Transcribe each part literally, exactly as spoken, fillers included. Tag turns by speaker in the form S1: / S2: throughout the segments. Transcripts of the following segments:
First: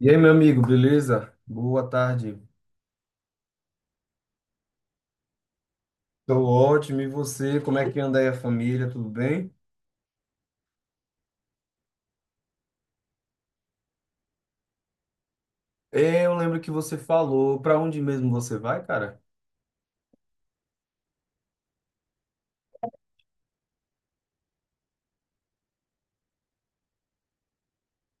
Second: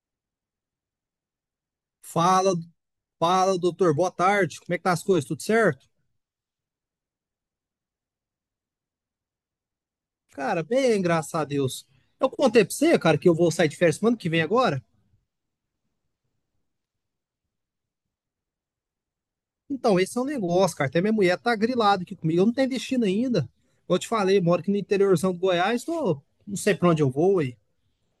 S1: E aí, meu amigo, beleza? Boa tarde.
S2: Fala, fala, doutor. Boa tarde. Como é que tá as coisas? Tudo certo?
S1: Tô ótimo. E você? Como é que anda aí a família? Tudo bem?
S2: Cara, bem, graças a Deus. Eu contei pra você, cara, que eu vou sair de férias semana que vem agora.
S1: É, eu lembro que você falou. Para onde mesmo você vai, cara?
S2: Então, esse é um negócio, cara. Até minha mulher tá grilada aqui comigo. Eu não tenho destino ainda. Como eu te falei, moro aqui no interiorzão do Goiás. Tô... Não sei pra onde eu vou aí.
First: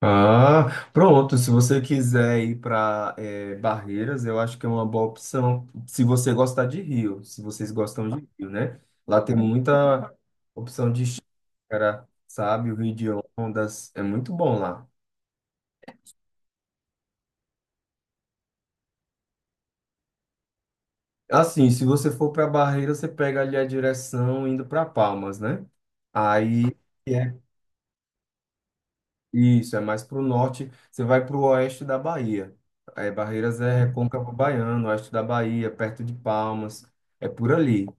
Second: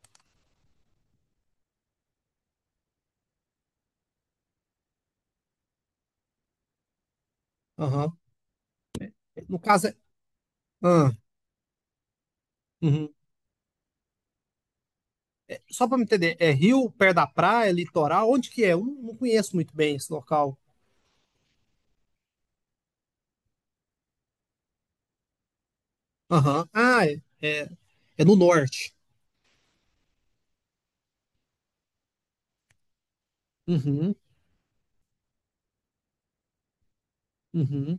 S1: Ah, pronto. Se você quiser ir para Barreiras, eu acho que é uma boa opção. Se você gostar de Rio, se vocês gostam
S2: Aham.
S1: de Rio, né? Lá tem
S2: No caso é.
S1: muita opção de
S2: Ah,
S1: chácara, sabe? O Rio de
S2: uhum.
S1: Ondas é muito bom lá.
S2: Só pra me entender, é rio, perto da praia, litoral? Onde que é? Eu não não conheço muito bem esse local.
S1: Assim, se você for para Barreira, você pega ali a direção indo para Palmas, né? Aí
S2: Aham. Ah, é,
S1: é
S2: é, é no norte.
S1: isso, é mais para o norte, você vai para o oeste da Bahia. É, Barreiras é
S2: Uhum,
S1: Recôncavo Baiano, oeste da Bahia, perto de Palmas, é por ali,
S2: uhum.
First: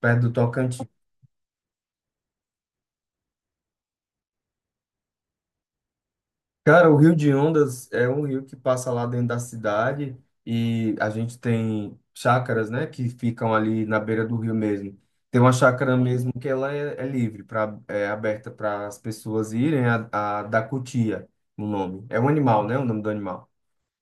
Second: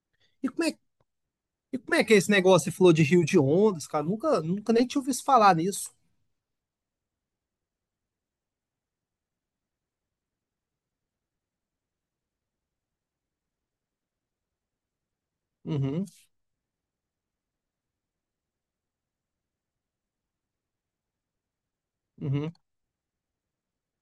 S1: perto do
S2: E como é,
S1: Tocantins.
S2: E como é que é esse negócio? Você falou de Rio de Ondas, cara. Nunca, nunca nem tinha ouvido falar nisso.
S1: Cara, o Rio de Ondas é um rio que passa lá dentro da cidade e a gente tem chácaras, né, que ficam ali na beira do rio mesmo. Tem uma chácara
S2: Uhum,
S1: mesmo que ela é, é livre, pra, é aberta para as pessoas irem, a, a da cutia, o nome. É um
S2: uhum,
S1: animal, né, o nome do animal.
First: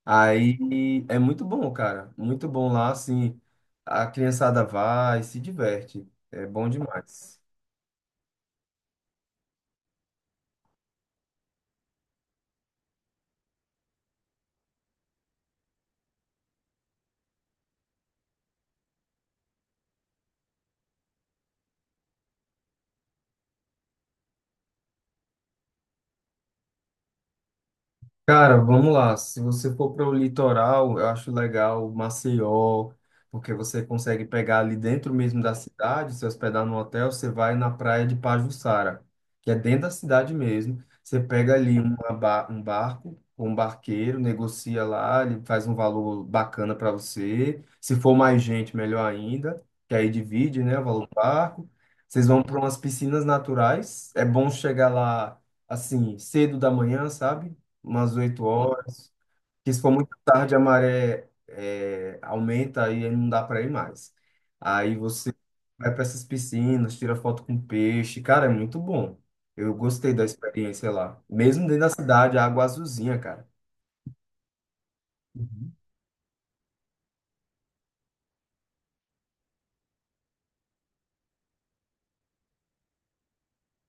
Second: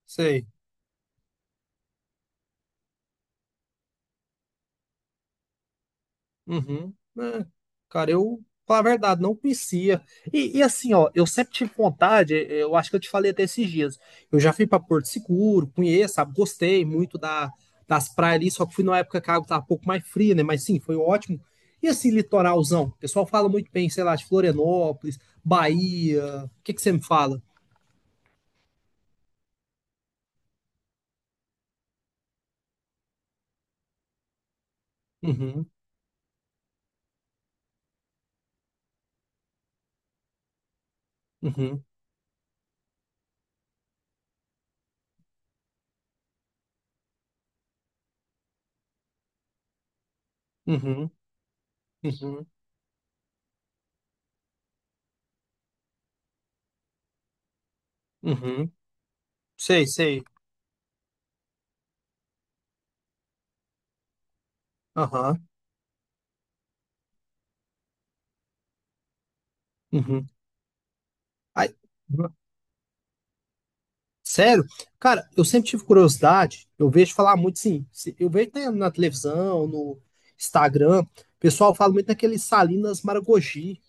S2: sei.
S1: Aí é muito bom, cara, muito bom lá, assim, a criançada vai, se diverte, é bom
S2: Uhum.
S1: demais.
S2: É, cara, eu, falar a verdade, não conhecia. E, e assim, ó, eu sempre tive vontade, eh, eu acho que eu te falei até esses dias. Eu já fui pra Porto Seguro, conheço, sabe, gostei muito da, das praias ali, só que fui numa época que a água tava um pouco mais fria, né? Mas sim, foi ótimo. E assim, litoralzão? O pessoal fala muito bem, sei lá, de Florianópolis, Bahia. O que que você me fala?
S1: Cara, vamos lá. Se você for para o litoral, eu acho legal Maceió, porque você consegue pegar ali dentro mesmo da
S2: Uhum,
S1: cidade, se hospedar no hotel, você vai na praia de Pajuçara, que é dentro da cidade mesmo. Você pega ali
S2: uhum,
S1: uma ba- um barco com um barqueiro, negocia lá, ele faz um valor bacana para você. Se for mais gente, melhor ainda, que aí divide, né, o valor
S2: uhum.
S1: do barco. Vocês vão
S2: Uhum,
S1: para umas piscinas naturais. É bom chegar lá assim, cedo da manhã, sabe? Umas oito
S2: uhum.
S1: horas. Que se
S2: Sei,
S1: for muito
S2: sei.
S1: tarde, a maré é, aumenta aí não dá para ir mais. Aí você
S2: Aham,
S1: vai para essas piscinas, tira foto com peixe. Cara, é muito bom. Eu gostei da
S2: uhum.
S1: experiência lá. Mesmo
S2: Ai,
S1: dentro da
S2: uhum.
S1: cidade, a água azulzinha, cara.
S2: sério? Cara, eu sempre
S1: Uhum.
S2: tive curiosidade, eu vejo falar muito, sim, se- eu vejo, né, na televisão, no Instagram, o pessoal fala muito daquele Salinas Maragogi.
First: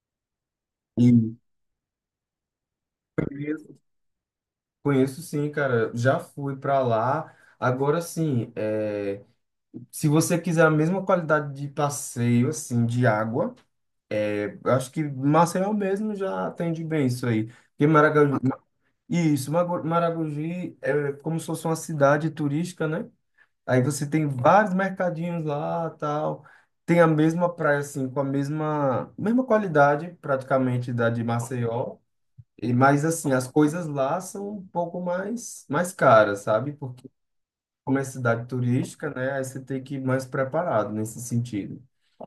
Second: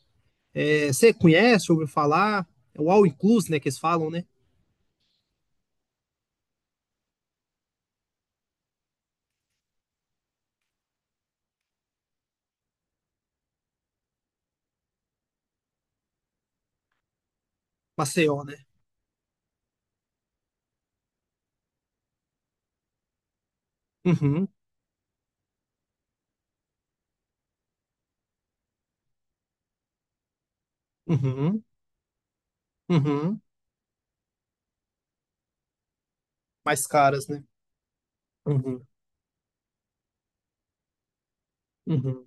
S2: É,
S1: E
S2: você conhece, ouviu falar? É o All Inclusive, né, que
S1: conheço,
S2: eles falam, né?
S1: conheço sim, cara. Já fui para lá. Agora sim, é, se você quiser a mesma qualidade de passeio, assim, de água, é, eu acho que Maceió mesmo já atende bem isso aí. Porque Maracanã,
S2: Maceió, né?
S1: isso, Mago- Maragogi é como se fosse uma cidade turística, né? Aí você tem
S2: Uhum,
S1: vários mercadinhos lá, tal. Tem a mesma praia, assim, com a mesma, mesma qualidade, praticamente, da de
S2: uhum,
S1: Maceió. E, mas, assim,
S2: uhum.
S1: as coisas lá são um pouco mais, mais caras, sabe?
S2: Mais
S1: Porque
S2: caras, né?
S1: como é cidade
S2: Uhum,
S1: turística, né? Aí você tem que ir mais preparado nesse sentido.
S2: uhum.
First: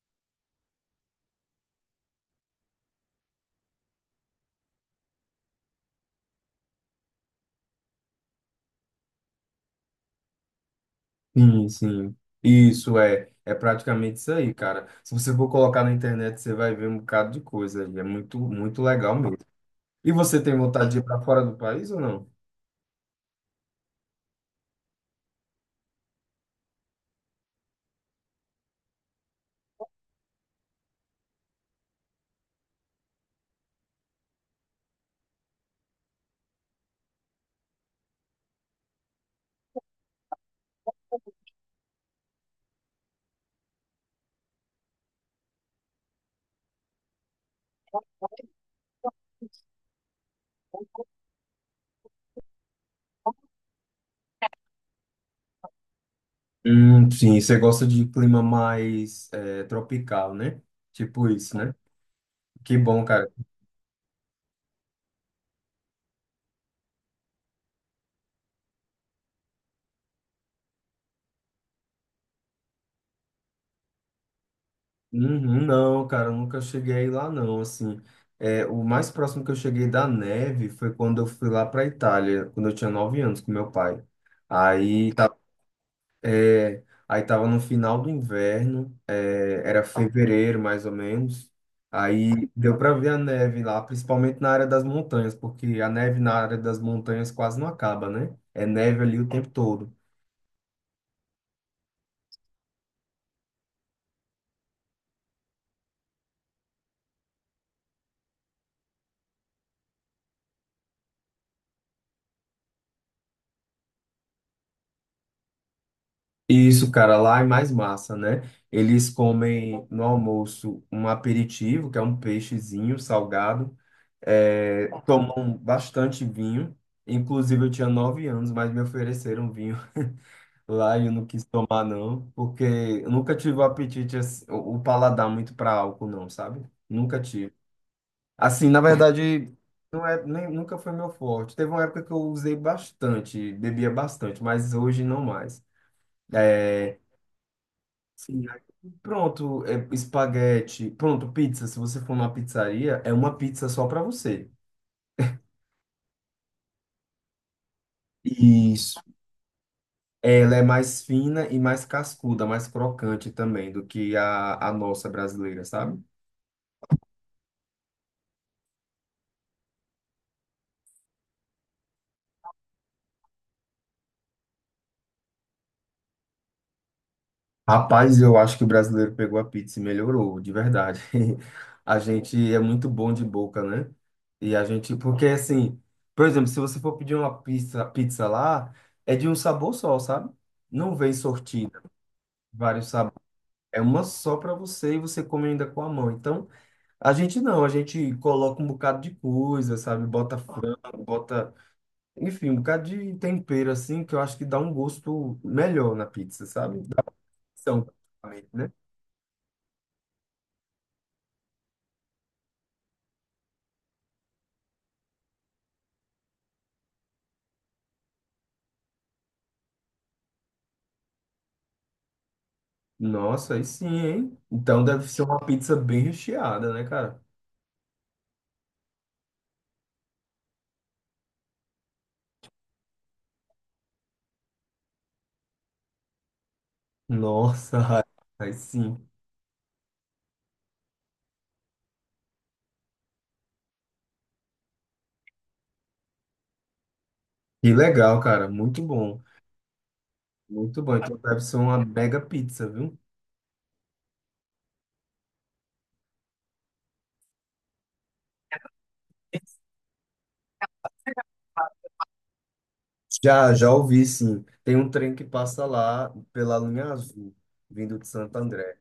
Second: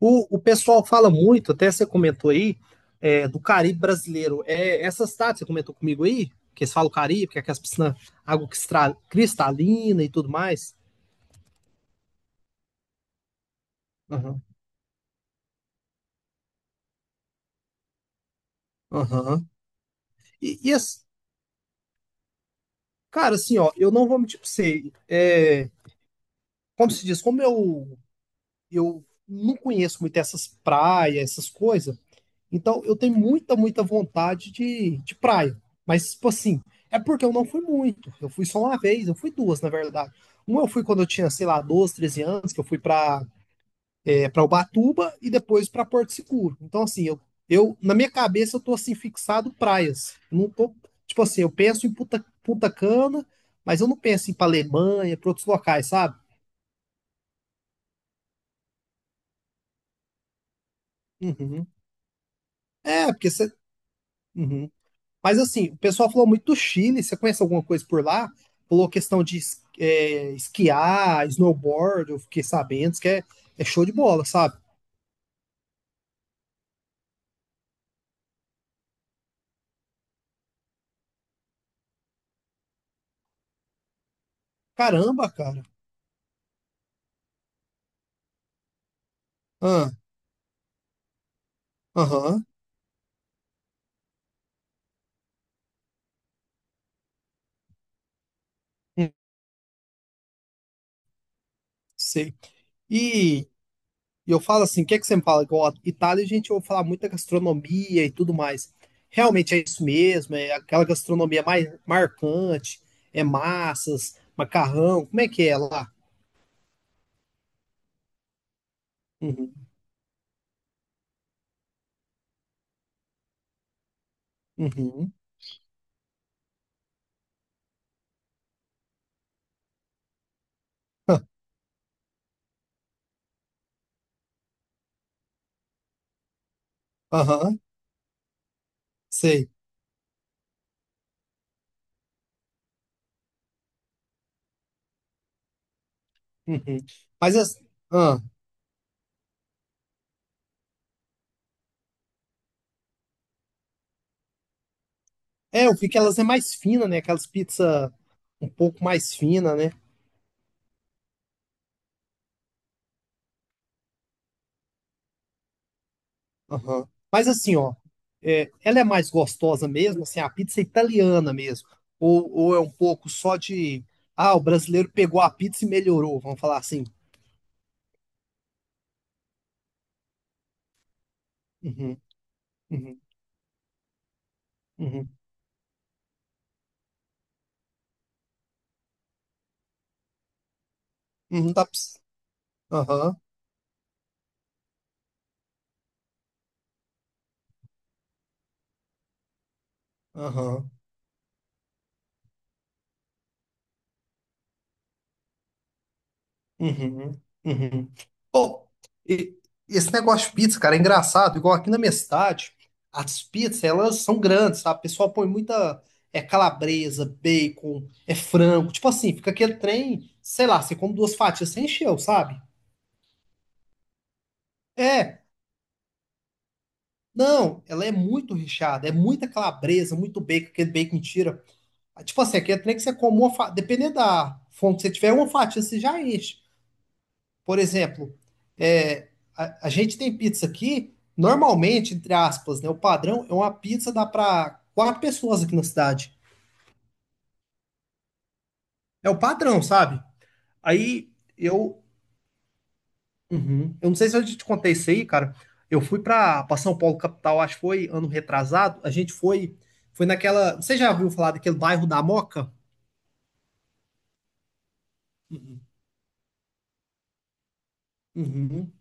S2: O, o pessoal fala muito, até você comentou aí, é, do Caribe brasileiro. É, essas táticas, você comentou comigo aí, que eles falam Caribe, que é aquelas piscinas, água cristra- cristalina e tudo mais.
S1: Sim, sim. Isso é, é praticamente isso
S2: Aham,
S1: aí, cara. Se você for colocar na internet, você vai ver um bocado de coisa aí. É muito, muito legal mesmo.
S2: aham.
S1: E você tem
S2: E, e
S1: vontade de ir
S2: as-
S1: para fora do país ou não?
S2: cara, assim, ó, eu não vou mentir pra você. é, como se diz, como eu, eu não conheço muito essas praias, essas coisas. Então, eu tenho muita, muita vontade de, de praia. Mas, tipo assim, é porque eu não fui muito. Eu fui só uma vez, eu fui duas, na verdade. Uma eu fui quando eu tinha, sei lá, doze, treze anos, que eu fui pra, é, pra Ubatuba e depois pra Porto Seguro. Então, assim, eu, eu, na minha cabeça, eu tô, assim, fixado praias. Eu não tô, tipo assim, eu penso em Punta, Punta Cana, mas eu não penso em ir pra Alemanha, pra outros locais, sabe?
S1: Hum, sim, você gosta de clima mais é, tropical, né? Tipo isso,
S2: Uhum.
S1: né? Que bom,
S2: É,
S1: cara.
S2: porque você. Mas assim, o pessoal falou muito do Chile. Você conhece alguma coisa por lá? Falou questão de es- é, esquiar, snowboard, eu fiquei sabendo, isso que é, é show de bola, sabe?
S1: Uhum, não, cara, eu nunca cheguei aí lá, não. Assim, é, o mais próximo que eu cheguei da neve foi quando eu fui lá para Itália, quando eu tinha nove anos com meu pai. Aí
S2: Caramba, cara.
S1: é, aí tava no final do inverno, eh, era
S2: Ah,
S1: fevereiro mais ou menos.
S2: aham,
S1: Aí deu para ver a neve lá, principalmente na área das montanhas, porque a neve na área das montanhas quase não acaba, né? É neve
S2: hum,
S1: ali o tempo todo.
S2: sei. E, e eu falo assim, o que é que você me fala? Igual, Itália, a gente ouve falar muito da gastronomia e tudo mais. Realmente é isso mesmo, é aquela gastronomia mais marcante, é massas, macarrão, como é que é lá?
S1: E isso, cara, lá é mais massa, né? Eles
S2: Uhum,
S1: comem no almoço um aperitivo, que é um peixezinho salgado, eh,
S2: uhum,
S1: tomam bastante vinho. Inclusive, eu tinha nove anos, mas me ofereceram vinho. Lá eu não quis tomar, não, porque eu nunca tive o apetite, assim, o o paladar muito para álcool, não, sabe? Nunca tive.
S2: aham,
S1: Assim, na
S2: sei.
S1: verdade, não é, nem, nunca foi meu forte. Teve uma época que eu usei bastante, bebia bastante, mas hoje não mais.
S2: Uhum.
S1: É,
S2: Mas as, ah,
S1: sim. Aí, pronto, é, espaguete, pronto, pizza. Se você for numa pizzaria, é uma pizza só para você.
S2: é, eu vi que elas é mais fina, né? Aquelas pizza um pouco
S1: Isso.
S2: mais fina, né?
S1: Ela é mais fina e mais cascuda, mais crocante também do que a, a nossa brasileira, sabe?
S2: Aham. Mas assim, ó, é, ela é mais gostosa mesmo, assim, a pizza é italiana mesmo. Ou, ou é um pouco só de, ah, o brasileiro pegou a pizza e melhorou, vamos falar assim.
S1: Rapaz, eu acho que o brasileiro pegou a pizza e melhorou, de verdade. A
S2: Uhum,
S1: gente é muito
S2: uhum,
S1: bom de boca, né? E a gente,
S2: uhum,
S1: porque assim, por exemplo, se você for pedir uma pizza, pizza lá, é de um sabor só, sabe? Não vem
S2: uhum, dá pra-
S1: sortida, vários sabores.
S2: Aham,
S1: É uma só para você e você come ainda com a mão. Então, a gente não, a gente coloca um bocado de coisa, sabe? Bota
S2: aham.
S1: frango, bota, enfim, um bocado de tempero assim, que eu acho que dá um gosto melhor na pizza, sabe? Dá
S2: Uhum,
S1: opção,
S2: uhum. Bom,
S1: né?
S2: e- esse negócio de pizza, cara, é engraçado. Igual aqui na minha cidade, as pizzas, elas são grandes, sabe? O pessoal põe muita é calabresa, bacon, é frango. Tipo assim, fica aquele trem, sei lá, você come duas fatias, você encheu, sabe?
S1: Nossa, aí sim, hein? Então deve
S2: É,
S1: ser uma pizza bem recheada, né, cara?
S2: não, ela é muito recheada, é muita calabresa, muito bacon, aquele bacon tira. Tipo assim, aquele trem que você come uma fatia, dependendo da fome que você tiver, uma fatia você já enche. Por
S1: Nossa,
S2: exemplo,
S1: aí sim.
S2: é, a, a gente tem pizza aqui, normalmente, entre aspas, né? O padrão é uma pizza dá para quatro pessoas aqui na cidade.
S1: Que legal, cara. Muito
S2: É o
S1: bom.
S2: padrão, sabe?
S1: Muito bom.
S2: Aí
S1: Então deve ser
S2: eu,
S1: uma mega pizza, viu?
S2: uhum, eu não sei se eu te contei isso aí, cara. Eu fui para São Paulo, capital, acho que foi ano retrasado. A gente foi, foi naquela. Você já ouviu falar daquele bairro da Moca?
S1: Já, já ouvi, sim. Tem um trem que passa lá pela linha azul, vindo de Santo
S2: Uhum,
S1: André.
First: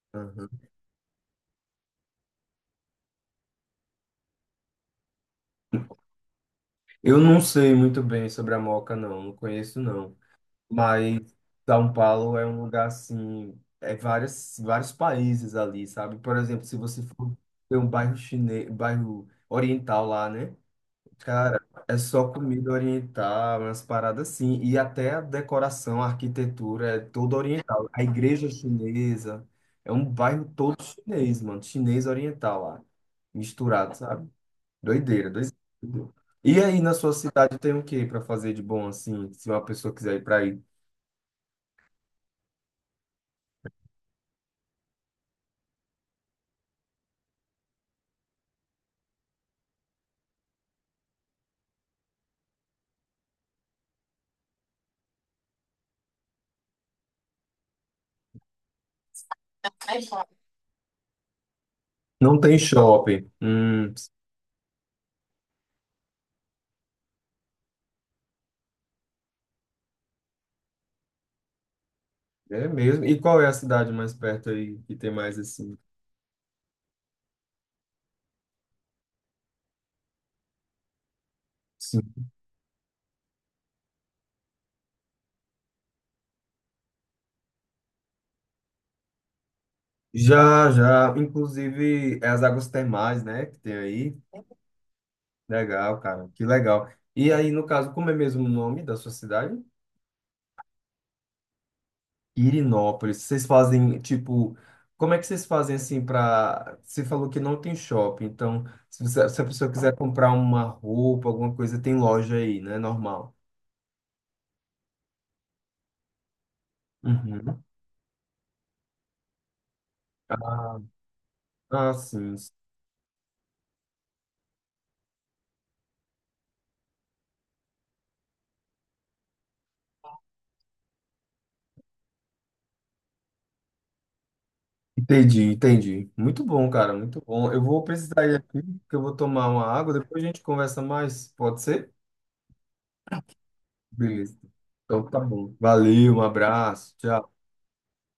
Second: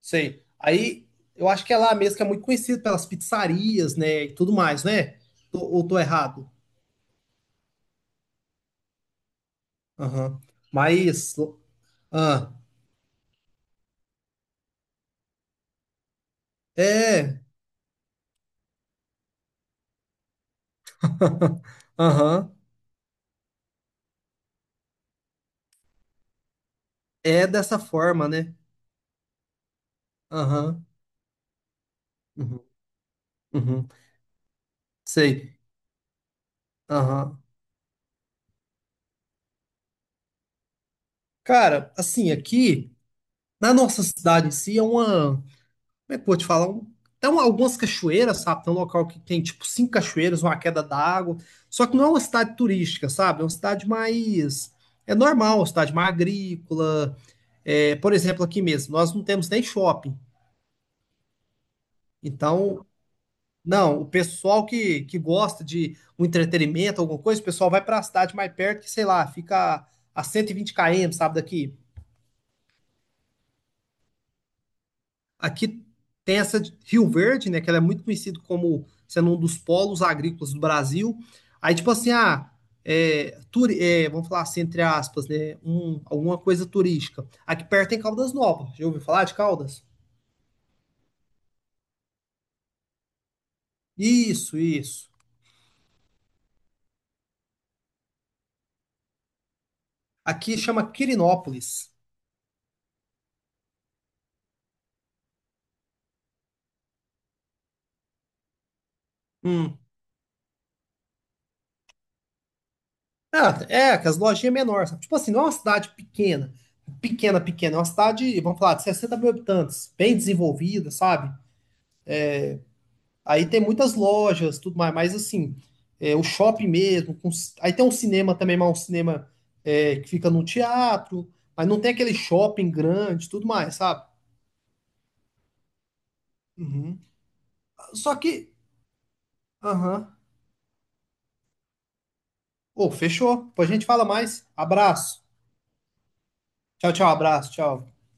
S2: sei.
S1: Aham.
S2: Aí eu acho que é lá mesmo que é muito conhecido pelas pizzarias, né? E tudo mais, né? Tô- ou tô errado?
S1: Eu não sei muito bem sobre a Moca, não. Não conheço, não.
S2: Aham.
S1: Mas
S2: Mas,
S1: São Paulo é
S2: ah,
S1: um lugar assim, é várias, vários países ali, sabe? Por exemplo, se você for
S2: é,
S1: ver um bairro chinês, bairro oriental lá, né? Cara, é só
S2: aham,
S1: comida oriental, umas paradas assim, e até a decoração, a arquitetura é toda
S2: é dessa
S1: oriental. A
S2: forma,
S1: igreja
S2: né?
S1: chinesa é um bairro todo
S2: Aham,
S1: chinês, mano, chinês oriental
S2: uhum,
S1: lá,
S2: uhum,
S1: misturado, sabe? Doideira, doideira.
S2: sei,
S1: E aí, na sua
S2: aham.
S1: cidade tem o que para fazer de bom assim, se uma pessoa quiser ir para aí?
S2: Cara, assim, aqui, na nossa cidade em si, é uma, como é que eu vou te falar? Um, tem um- algumas cachoeiras, sabe? Tem um local que tem, tipo, cinco cachoeiras, uma queda d'água, só que não é uma cidade turística, sabe? É uma cidade mais, é normal, uma cidade mais agrícola, é, por exemplo, aqui mesmo, nós não temos nem shopping,
S1: Não tem
S2: então
S1: shopping. Hum,
S2: Não, o pessoal que, que gosta de um entretenimento, alguma coisa, o pessoal vai pra cidade mais perto, que sei lá, fica a cento e vinte quilômetros, sabe, daqui.
S1: é mesmo. E qual é a cidade mais perto aí que tem mais assim?
S2: Aqui tem essa de Rio Verde, né, que ela é muito conhecida como sendo um dos polos agrícolas do Brasil. Aí, tipo assim,
S1: Sim.
S2: ah, é, turi- é, vamos falar assim, entre aspas, né, um, alguma coisa turística. Aqui perto tem Caldas Novas, já ouviu falar de Caldas?
S1: Já, já. Inclusive, é as águas termais, né? Que tem aí.
S2: Isso, isso.
S1: Legal, cara. Que legal. E aí, no caso, como é mesmo o nome da sua cidade?
S2: Aqui chama Quirinópolis.
S1: Irinópolis. Vocês fazem, tipo, como é que vocês fazem assim para. Você falou que não tem shopping. Então, se você- se a pessoa
S2: Hum.
S1: quiser comprar uma roupa, alguma coisa, tem loja aí, né? Normal.
S2: Ah, é, que as lojinhas menores, sabe? Tipo assim, não é uma cidade pequena, pequena,
S1: Uhum.
S2: pequena, é uma cidade, vamos falar, de sessenta mil habitantes, bem
S1: Ah,
S2: desenvolvida, sabe?
S1: ah, sim, sim.
S2: Aí tem muitas lojas, tudo mais, mas assim, é, o shopping mesmo, com ci- aí tem um cinema também, mas um cinema é, que fica no teatro, mas não tem aquele shopping grande, tudo mais, sabe?
S1: Entendi, entendi. Muito bom, cara,
S2: Uhum.
S1: muito bom. Eu vou
S2: Só
S1: precisar ir
S2: que,
S1: aqui, que eu vou tomar uma água,
S2: aham,
S1: depois a gente conversa mais, pode ser?
S2: ô, fechou, depois a gente fala
S1: Beleza.
S2: mais,
S1: Então tá
S2: abraço,
S1: bom. Valeu, um
S2: tchau,
S1: abraço,
S2: tchau,
S1: tchau.
S2: abraço, tchau.